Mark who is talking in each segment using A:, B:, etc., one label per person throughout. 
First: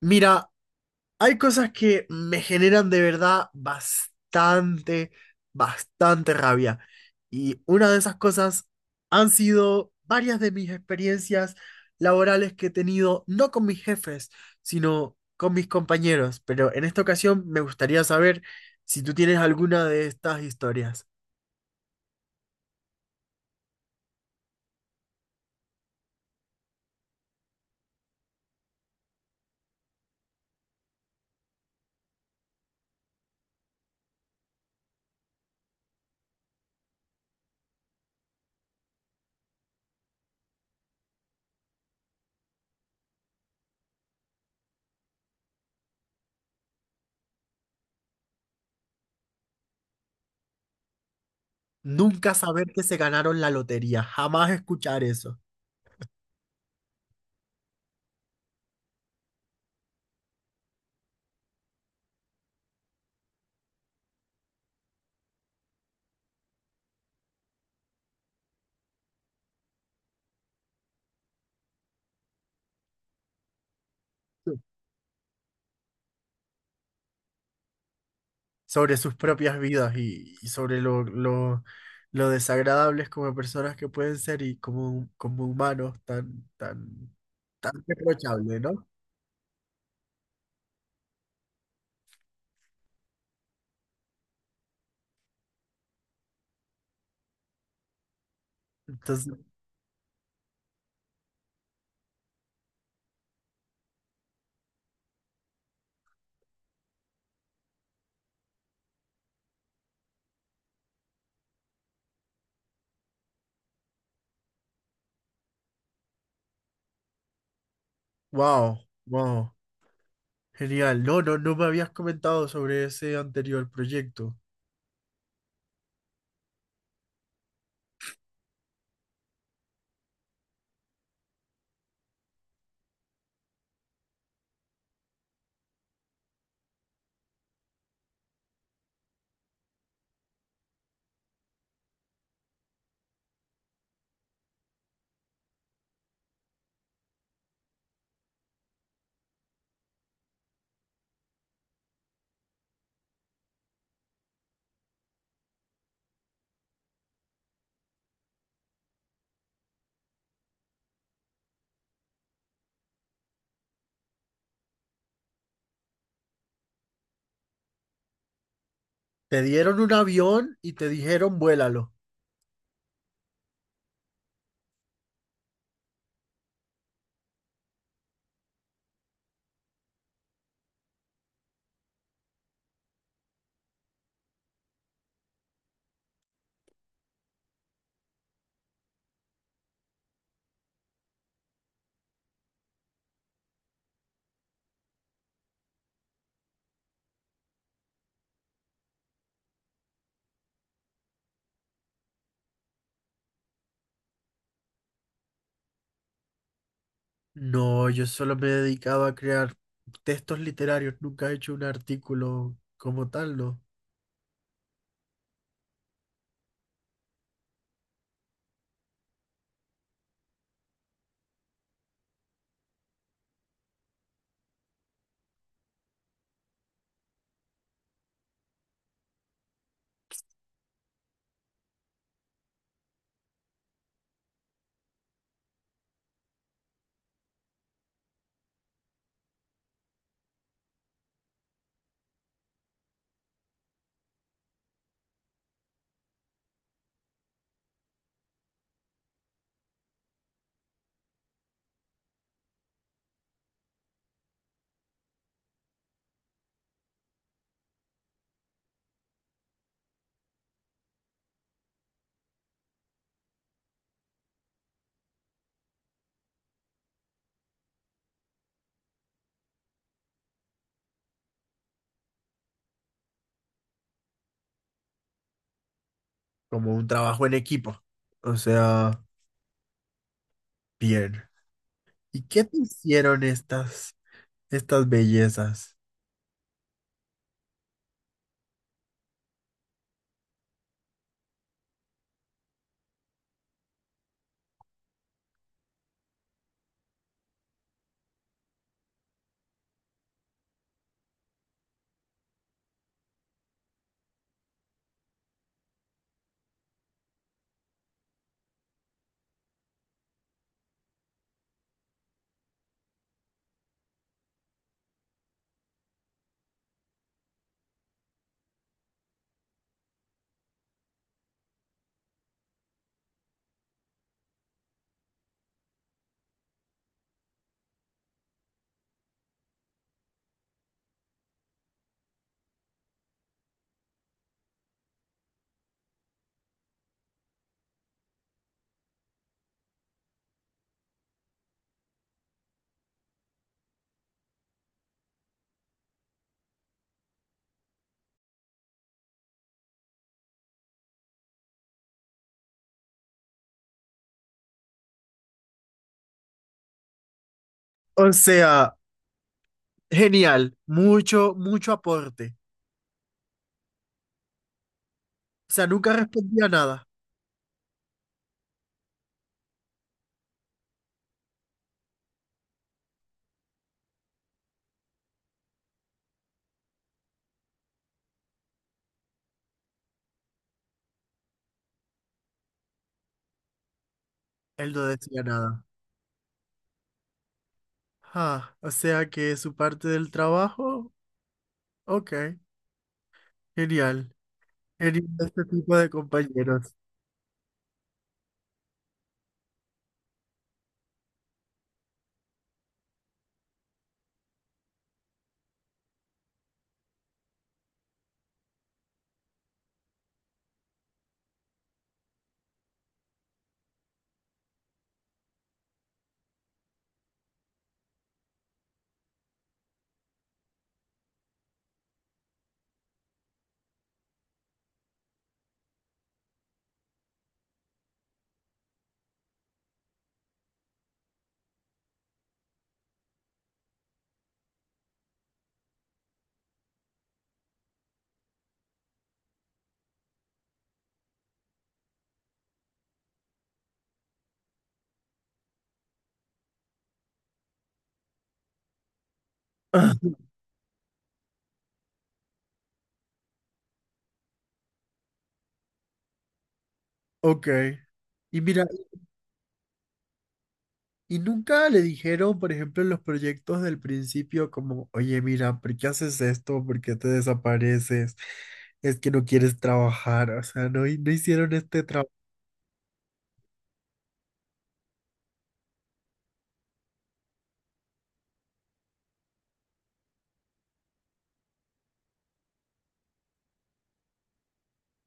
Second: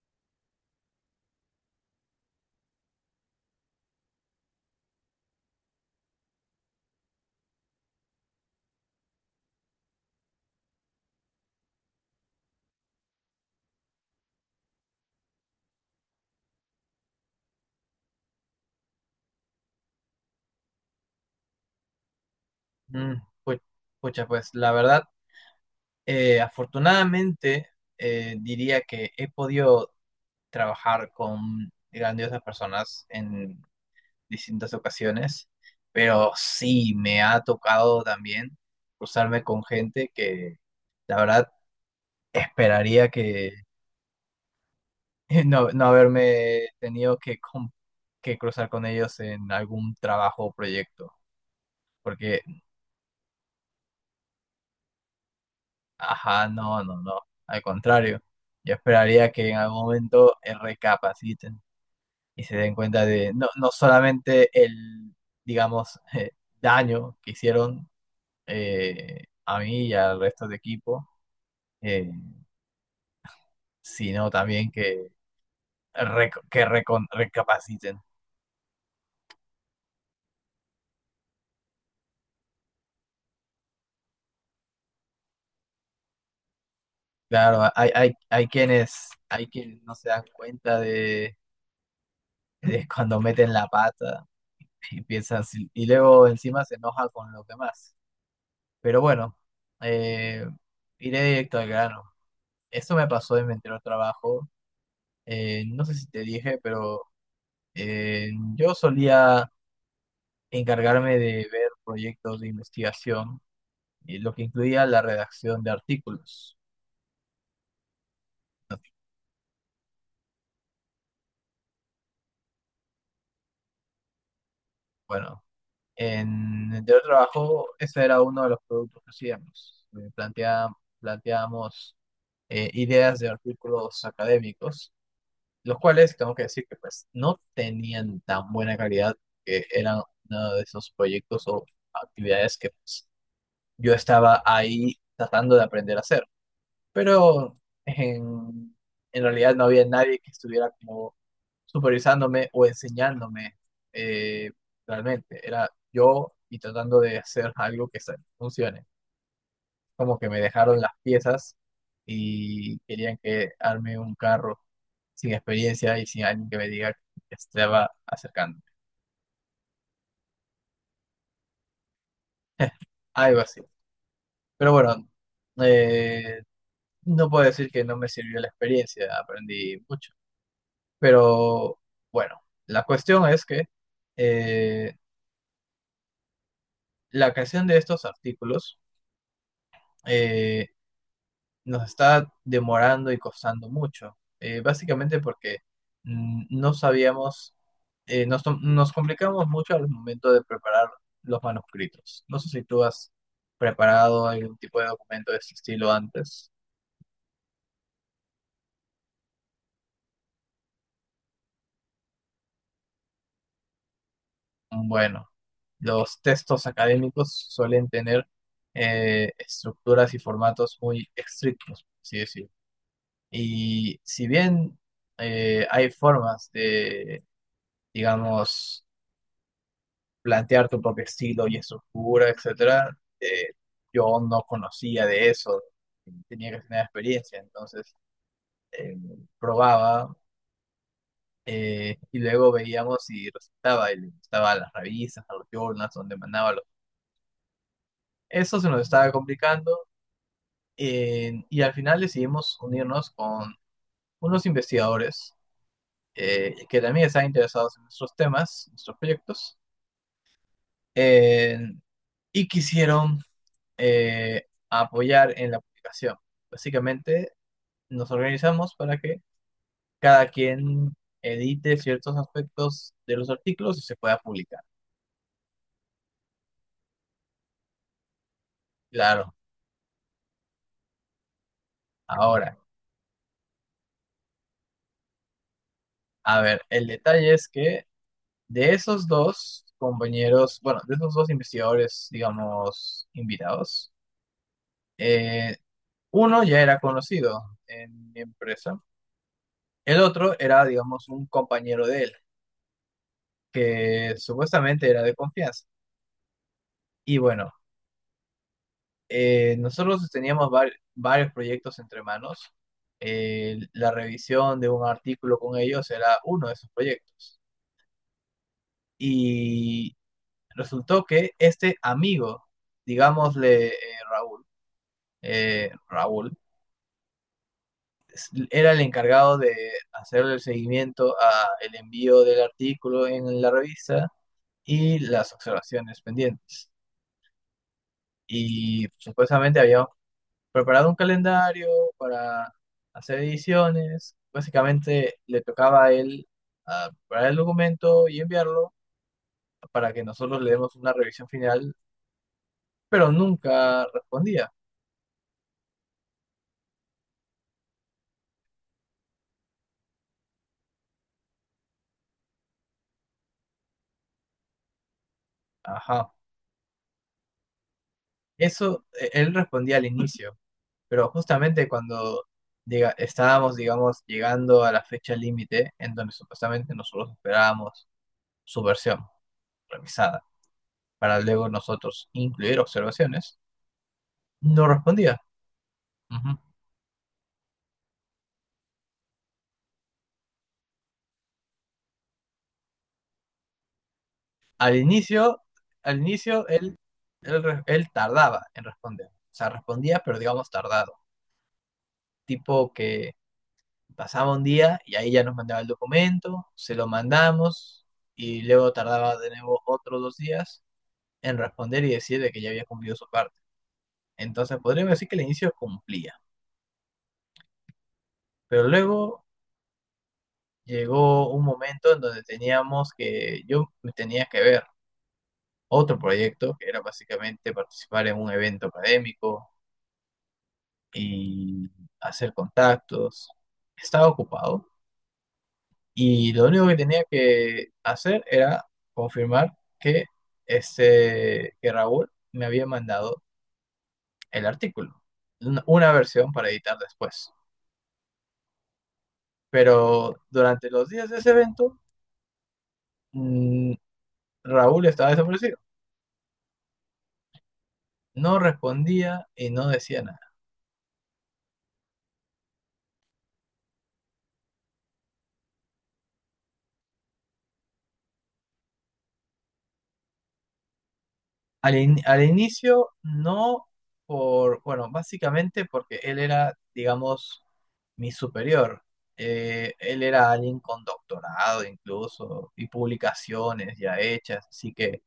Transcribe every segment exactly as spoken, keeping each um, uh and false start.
A: Mira, hay cosas que me generan de verdad bastante, bastante rabia. Y una de esas cosas han sido varias de mis experiencias laborales que he tenido, no con mis jefes, sino con mis compañeros. Pero en esta ocasión me gustaría saber si tú tienes alguna de estas historias.
B: Mm, pu- Pucha, pues la verdad, eh, afortunadamente eh, diría que he podido trabajar con grandiosas personas en distintas ocasiones, pero sí me ha tocado también cruzarme con gente que la verdad esperaría que no, no haberme tenido que, com- que cruzar con ellos en algún trabajo o proyecto,
A: Nunca
B: porque.
A: saber que se ganaron la lotería, jamás escuchar eso.
B: Ajá, no, no, no. Al contrario, yo esperaría que en algún momento eh, recapaciten y se den cuenta de no, no solamente el, digamos, eh, daño que hicieron, eh, a mí y al resto de equipo, eh, sino también que, rec- que recon- recapaciten.
A: Sobre sus propias vidas y, y sobre lo, lo, lo desagradables como personas que pueden ser y como, como humanos tan, tan,
B: Claro,
A: tan
B: hay, hay, hay
A: reprochable, ¿no?
B: quienes, hay quienes no se dan cuenta de, de cuando meten la pata y piensan, si- y luego encima se enojan con los demás. Pero
A: Entonces,
B: bueno, eh, iré directo al grano. Eso me pasó en mi anterior trabajo. Eh, no sé si te dije, pero eh, yo solía encargarme de ver proyectos de investigación, y lo que incluía la redacción de artículos.
A: wow, wow, genial. No, no, no me habías comentado sobre ese anterior proyecto.
B: Bueno, en mi anterior trabajo ese era uno de los productos que hacíamos. Eh, plantea- planteábamos eh, ideas de artículos académicos los cuales tengo que decir que pues no tenían tan buena calidad, que eran uno de esos proyectos o actividades que pues, yo estaba ahí tratando de aprender a hacer, pero en, en realidad no había nadie que estuviera como supervisándome o enseñándome, eh, realmente, era yo y tratando de hacer algo que se- funcione, como que me dejaron las piezas y querían que arme un carro sin experiencia y sin alguien que me diga que estaba acercando.
A: Te dieron un avión y te dijeron, vuélalo.
B: Algo así. Pero bueno, eh, no puedo decir que no me sirvió la experiencia, aprendí mucho. Pero bueno, la cuestión es que eh, la creación de estos artículos, eh, nos está demorando y costando mucho, eh, básicamente porque, mm, no sabíamos, eh, nos, tom- nos complicamos mucho al momento de preparar los manuscritos. No sé si tú has preparado algún tipo de documento de este estilo antes.
A: No, yo solo me he dedicado a crear textos literarios, nunca he hecho un artículo como tal, ¿no?
B: Bueno, los textos académicos suelen tener eh, estructuras y formatos muy estrictos, por así decirlo. Y si bien eh, hay formas de, digamos, plantear tu propio estilo y estructura, etcétera, eh, yo no conocía de eso, tenía que tener experiencia, entonces eh, probaba, eh, y luego veíamos si resultaba, y le gustaba a las revistas, a los journals donde mandaba los... Eso se nos estaba complicando, eh, y al final decidimos unirnos con unos investigadores eh, que también estaban interesados en nuestros temas, nuestros proyectos, eh, y quisieron eh, a apoyar en la publicación. Básicamente nos organizamos para que cada quien edite ciertos aspectos de los artículos y se pueda publicar.
A: Como un trabajo en equipo. O sea,
B: Claro,
A: bien. ¿Y qué
B: ahora,
A: te hicieron estas, estas bellezas?
B: a ver, el detalle es que de esos dos compañeros, bueno, de esos dos investigadores, digamos, invitados, eh, uno ya era conocido en mi empresa, el otro era, digamos, un compañero de él, que supuestamente era de confianza. Y bueno, Eh, nosotros teníamos var- varios proyectos entre manos. Eh, la revisión de un artículo con ellos era uno de esos proyectos. Y resultó que este amigo, digámosle eh, Raúl, eh, Raúl, es- era el encargado de hacerle el seguimiento a el envío del artículo en la revista y las observaciones pendientes. Y supuestamente habíamos preparado un calendario para hacer ediciones. Básicamente le tocaba a él ah, preparar el documento y enviarlo para que nosotros le demos una revisión final, pero nunca respondía.
A: O sea, genial, mucho, mucho aporte. O sea, nunca
B: Ajá.
A: respondía nada.
B: Eso eh, él respondía al inicio, pero justamente cuando diga, estábamos, digamos, llegando a la fecha límite en donde supuestamente nosotros esperábamos su versión revisada para luego nosotros incluir observaciones, no
A: Él no
B: respondía.
A: decía nada.
B: Ujú.
A: Ah, o sea que su parte del trabajo, ok, genial.
B: Al
A: Genial
B: inicio,
A: este tipo de
B: al inicio
A: compañeros.
B: él, él, re- él tardaba en responder. O sea, respondía, pero digamos tardado. Tipo que pasaba un día y ahí ya nos mandaba el documento, se lo mandamos y luego tardaba de nuevo otros dos días en responder y decir de que ya había cumplido su parte. Entonces podríamos decir que al inicio cumplía, pero luego llegó un momento en donde teníamos que, yo me tenía que ver otro proyecto que era básicamente participar en un evento académico y hacer contactos. Estaba ocupado y lo único que tenía que hacer era confirmar que, este, que Raúl me había mandado el artículo, una, una versión para editar después. Pero durante los días de ese evento, mm, Raúl estaba desaparecido.
A: Ok.
B: No
A: Y mira,
B: respondía y no decía nada.
A: y nunca le dijeron, por ejemplo, en los proyectos del principio, como, oye, mira, ¿por qué haces esto? ¿Por qué te desapareces? Es que no quieres trabajar. O sea, no, hi- no hicieron
B: Al,
A: este
B: in-
A: trabajo.
B: al inicio no por, bueno, básicamente porque él era, digamos, mi superior. Eh, él era alguien con doctorado incluso y publicaciones ya hechas, así que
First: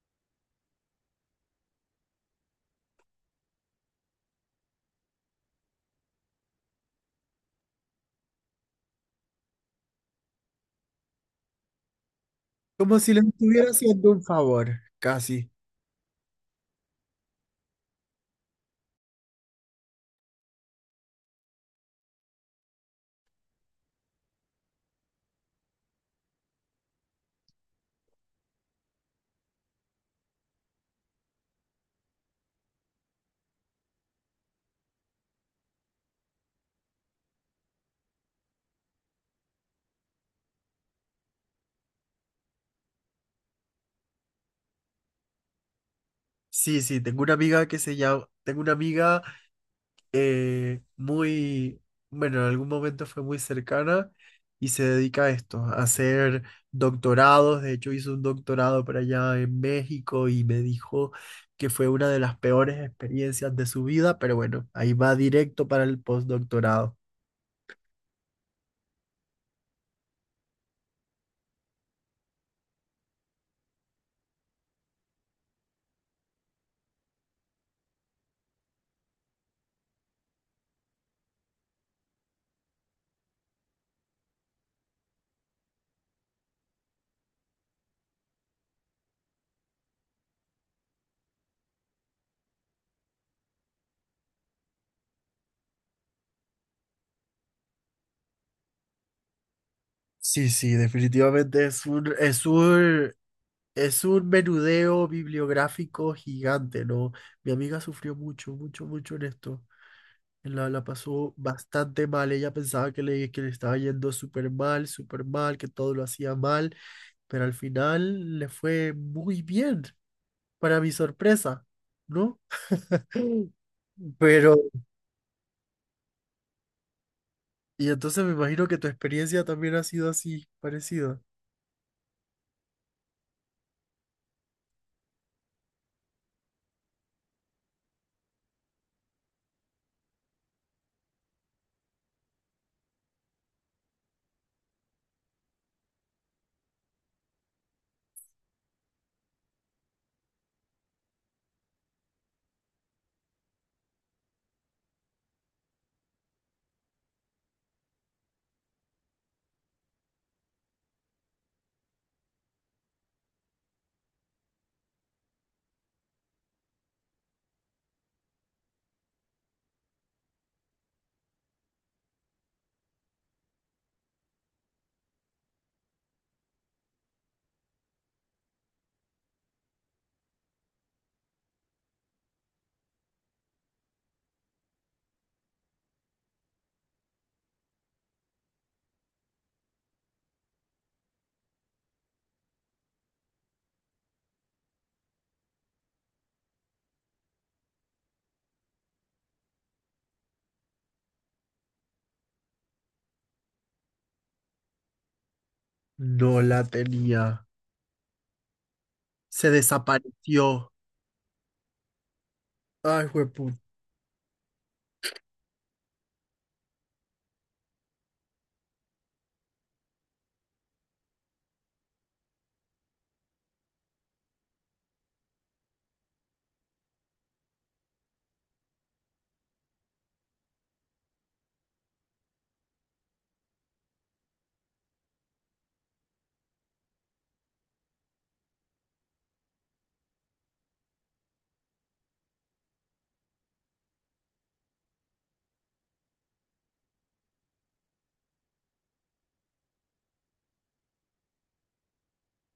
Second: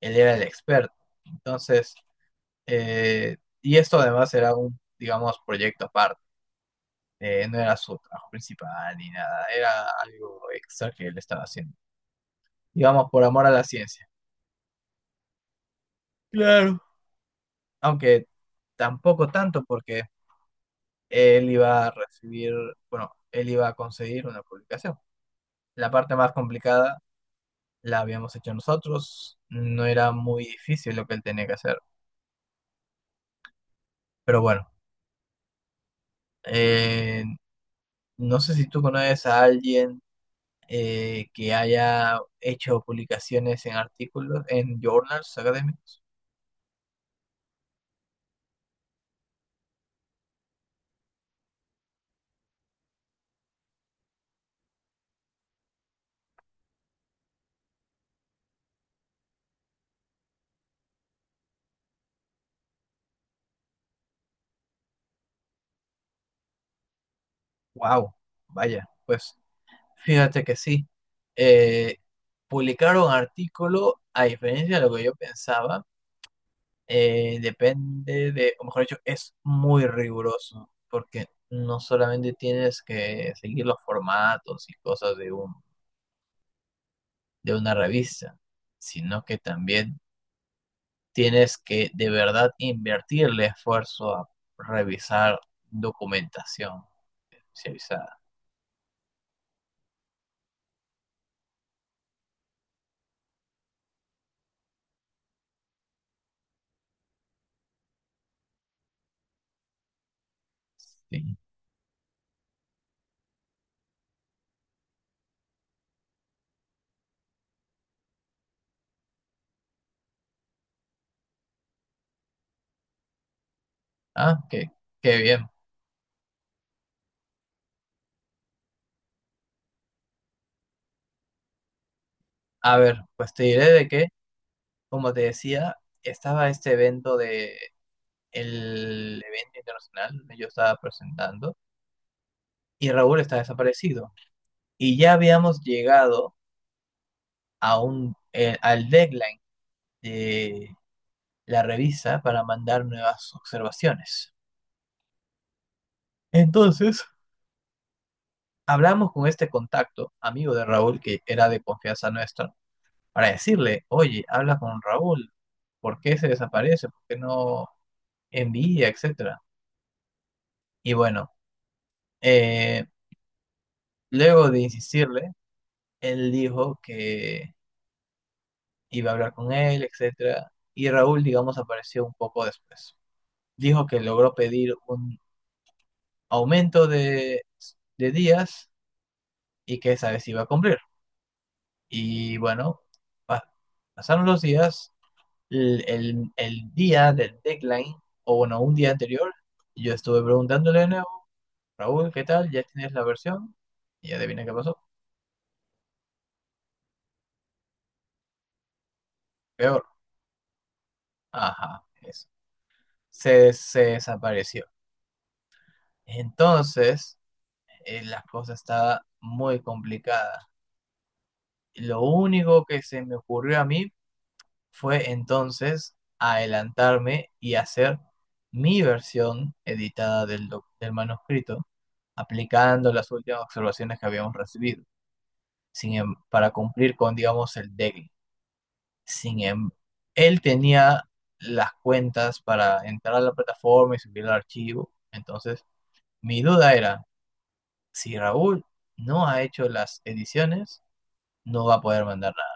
B: él era el experto. Entonces, eh, y esto además era un, digamos, proyecto aparte. Eh, no era su trabajo principal ni nada, era algo extra que él estaba haciendo,
A: Como
B: digamos,
A: si
B: por
A: les
B: amor a la
A: estuviera
B: ciencia.
A: haciendo un favor, casi.
B: Claro. Aunque tampoco tanto porque... él iba a recibir, bueno, él iba a conseguir una publicación. La parte más complicada la habíamos hecho nosotros, no era muy difícil lo que él tenía que hacer. Pero bueno, eh, no sé si tú conoces a alguien eh, que haya hecho publicaciones en artículos, en journals académicos.
A: Sí, sí, tengo una amiga que se llama, tengo una amiga eh, muy, bueno, en algún momento fue muy cercana y se dedica a esto, a hacer doctorados. De hecho, hizo un doctorado por allá en México y me dijo que fue una de las peores experiencias de su vida, pero bueno, ahí va directo para el postdoctorado.
B: Wow, vaya, pues fíjate que sí. Eh, publicar un artículo, a diferencia de lo que yo pensaba, Eh, depende de, o mejor dicho, es muy riguroso, porque no solamente tienes que seguir los formatos y cosas de un, de una revista, sino que también tienes que de verdad invertirle esfuerzo a revisar documentación especializada.
A: Sí, sí, definitivamente es un, es un, es un menudeo bibliográfico gigante, ¿no? Mi amiga sufrió mucho, mucho, mucho en esto. La, la pasó
B: Sí.
A: bastante mal. Ella pensaba que le, que le estaba yendo súper mal, súper mal, que todo lo hacía mal, pero al final le fue muy bien, para mi sorpresa, ¿no?
B: Ah,
A: Pero,
B: qué, qué bien.
A: y entonces me imagino que tu experiencia también ha sido así, parecida.
B: A ver, pues te diré de que, como te decía, estaba este evento de el evento internacional, yo estaba presentando. Y Raúl está desaparecido. Y ya habíamos llegado a un, eh, al deadline de la revista para mandar nuevas observaciones. Entonces, hablamos con este contacto, amigo de Raúl, que era de confianza nuestra, para decirle, oye, habla con Raúl, ¿por qué se desaparece? ¿Por qué no envía, etcétera? Y bueno, eh, luego de insistirle, él dijo que iba a hablar con él, etcétera, y Raúl, digamos, apareció un poco después. Dijo que logró pedir un aumento de, de días y que esa vez iba a cumplir. Y bueno, pa- pasaron los días, el, el- el día del deadline, o bueno, un día anterior, yo estuve preguntándole de nuevo, Raúl, ¿qué tal? ¿Ya tienes la versión? Y adivina qué pasó.
A: No la tenía. Se
B: Peor.
A: desapareció.
B: Ajá, eso.
A: Ay, juepu.
B: Se, se desapareció. Entonces, eh, la cosa estaba muy complicada. Lo único que se me ocurrió a mí fue entonces adelantarme y hacer mi versión editada del, doc- del manuscrito, aplicando las últimas observaciones que habíamos recibido, sin, em- para cumplir con, digamos, el deadline. Sin em- Él tenía las cuentas para entrar a la plataforma y subir el archivo. Entonces, mi duda era, si Raúl no ha hecho las ediciones, no va a poder mandar nada.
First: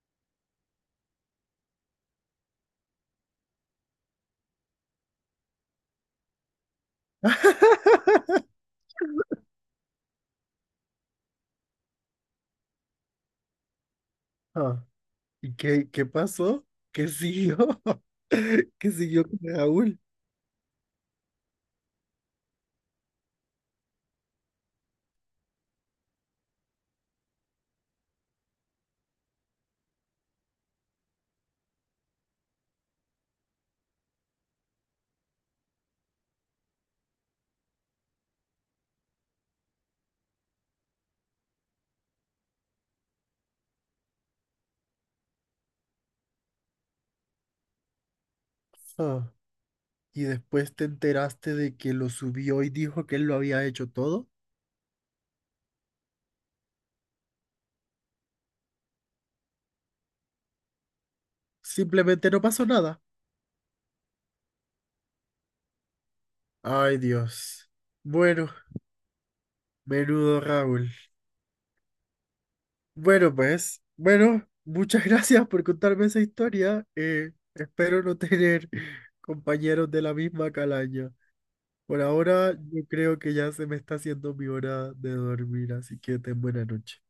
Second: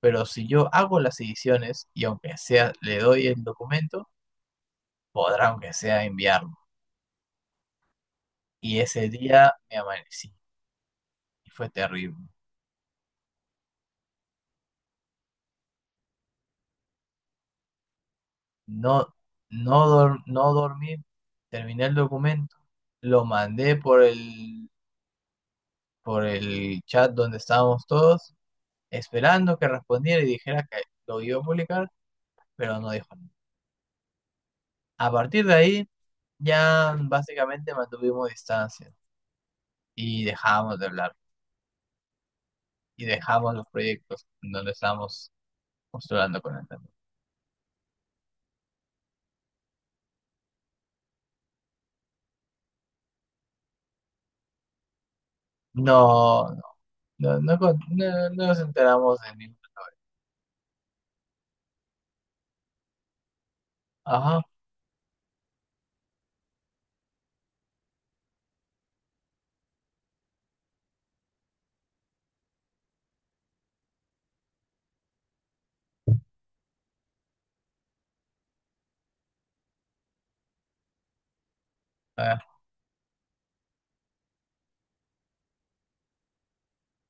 B: Pero si yo hago las ediciones y aunque sea le doy el documento, podrá aunque sea enviarlo. Y ese día me amanecí y fue terrible.
A: Ah, ¿y qué, qué pasó? ¿Qué siguió? ¿Qué
B: No,
A: siguió con
B: no,
A: Raúl?
B: dor- no dormí, terminé el documento, lo mandé por el, por el chat donde estábamos todos, esperando que respondiera y dijera que lo iba a publicar, pero no dijo nada. A partir de ahí ya básicamente mantuvimos distancia y dejamos de hablar y dejamos los proyectos en donde estábamos postulando con él. También.
A: Ah, y después te enteraste de que lo subió y dijo que él lo había hecho todo,
B: No, No, no, con- no, no nos enteramos de ningún.
A: simplemente no pasó nada.
B: Ajá,
A: Ay, Dios. Bueno, menudo Raúl. Bueno, pues, bueno, muchas gracias por contarme esa historia. Eh, espero no tener compañeros de la misma calaña. Por
B: a
A: ahora, yo creo que ya se me está haciendo mi hora de dormir, así que ten buena noche.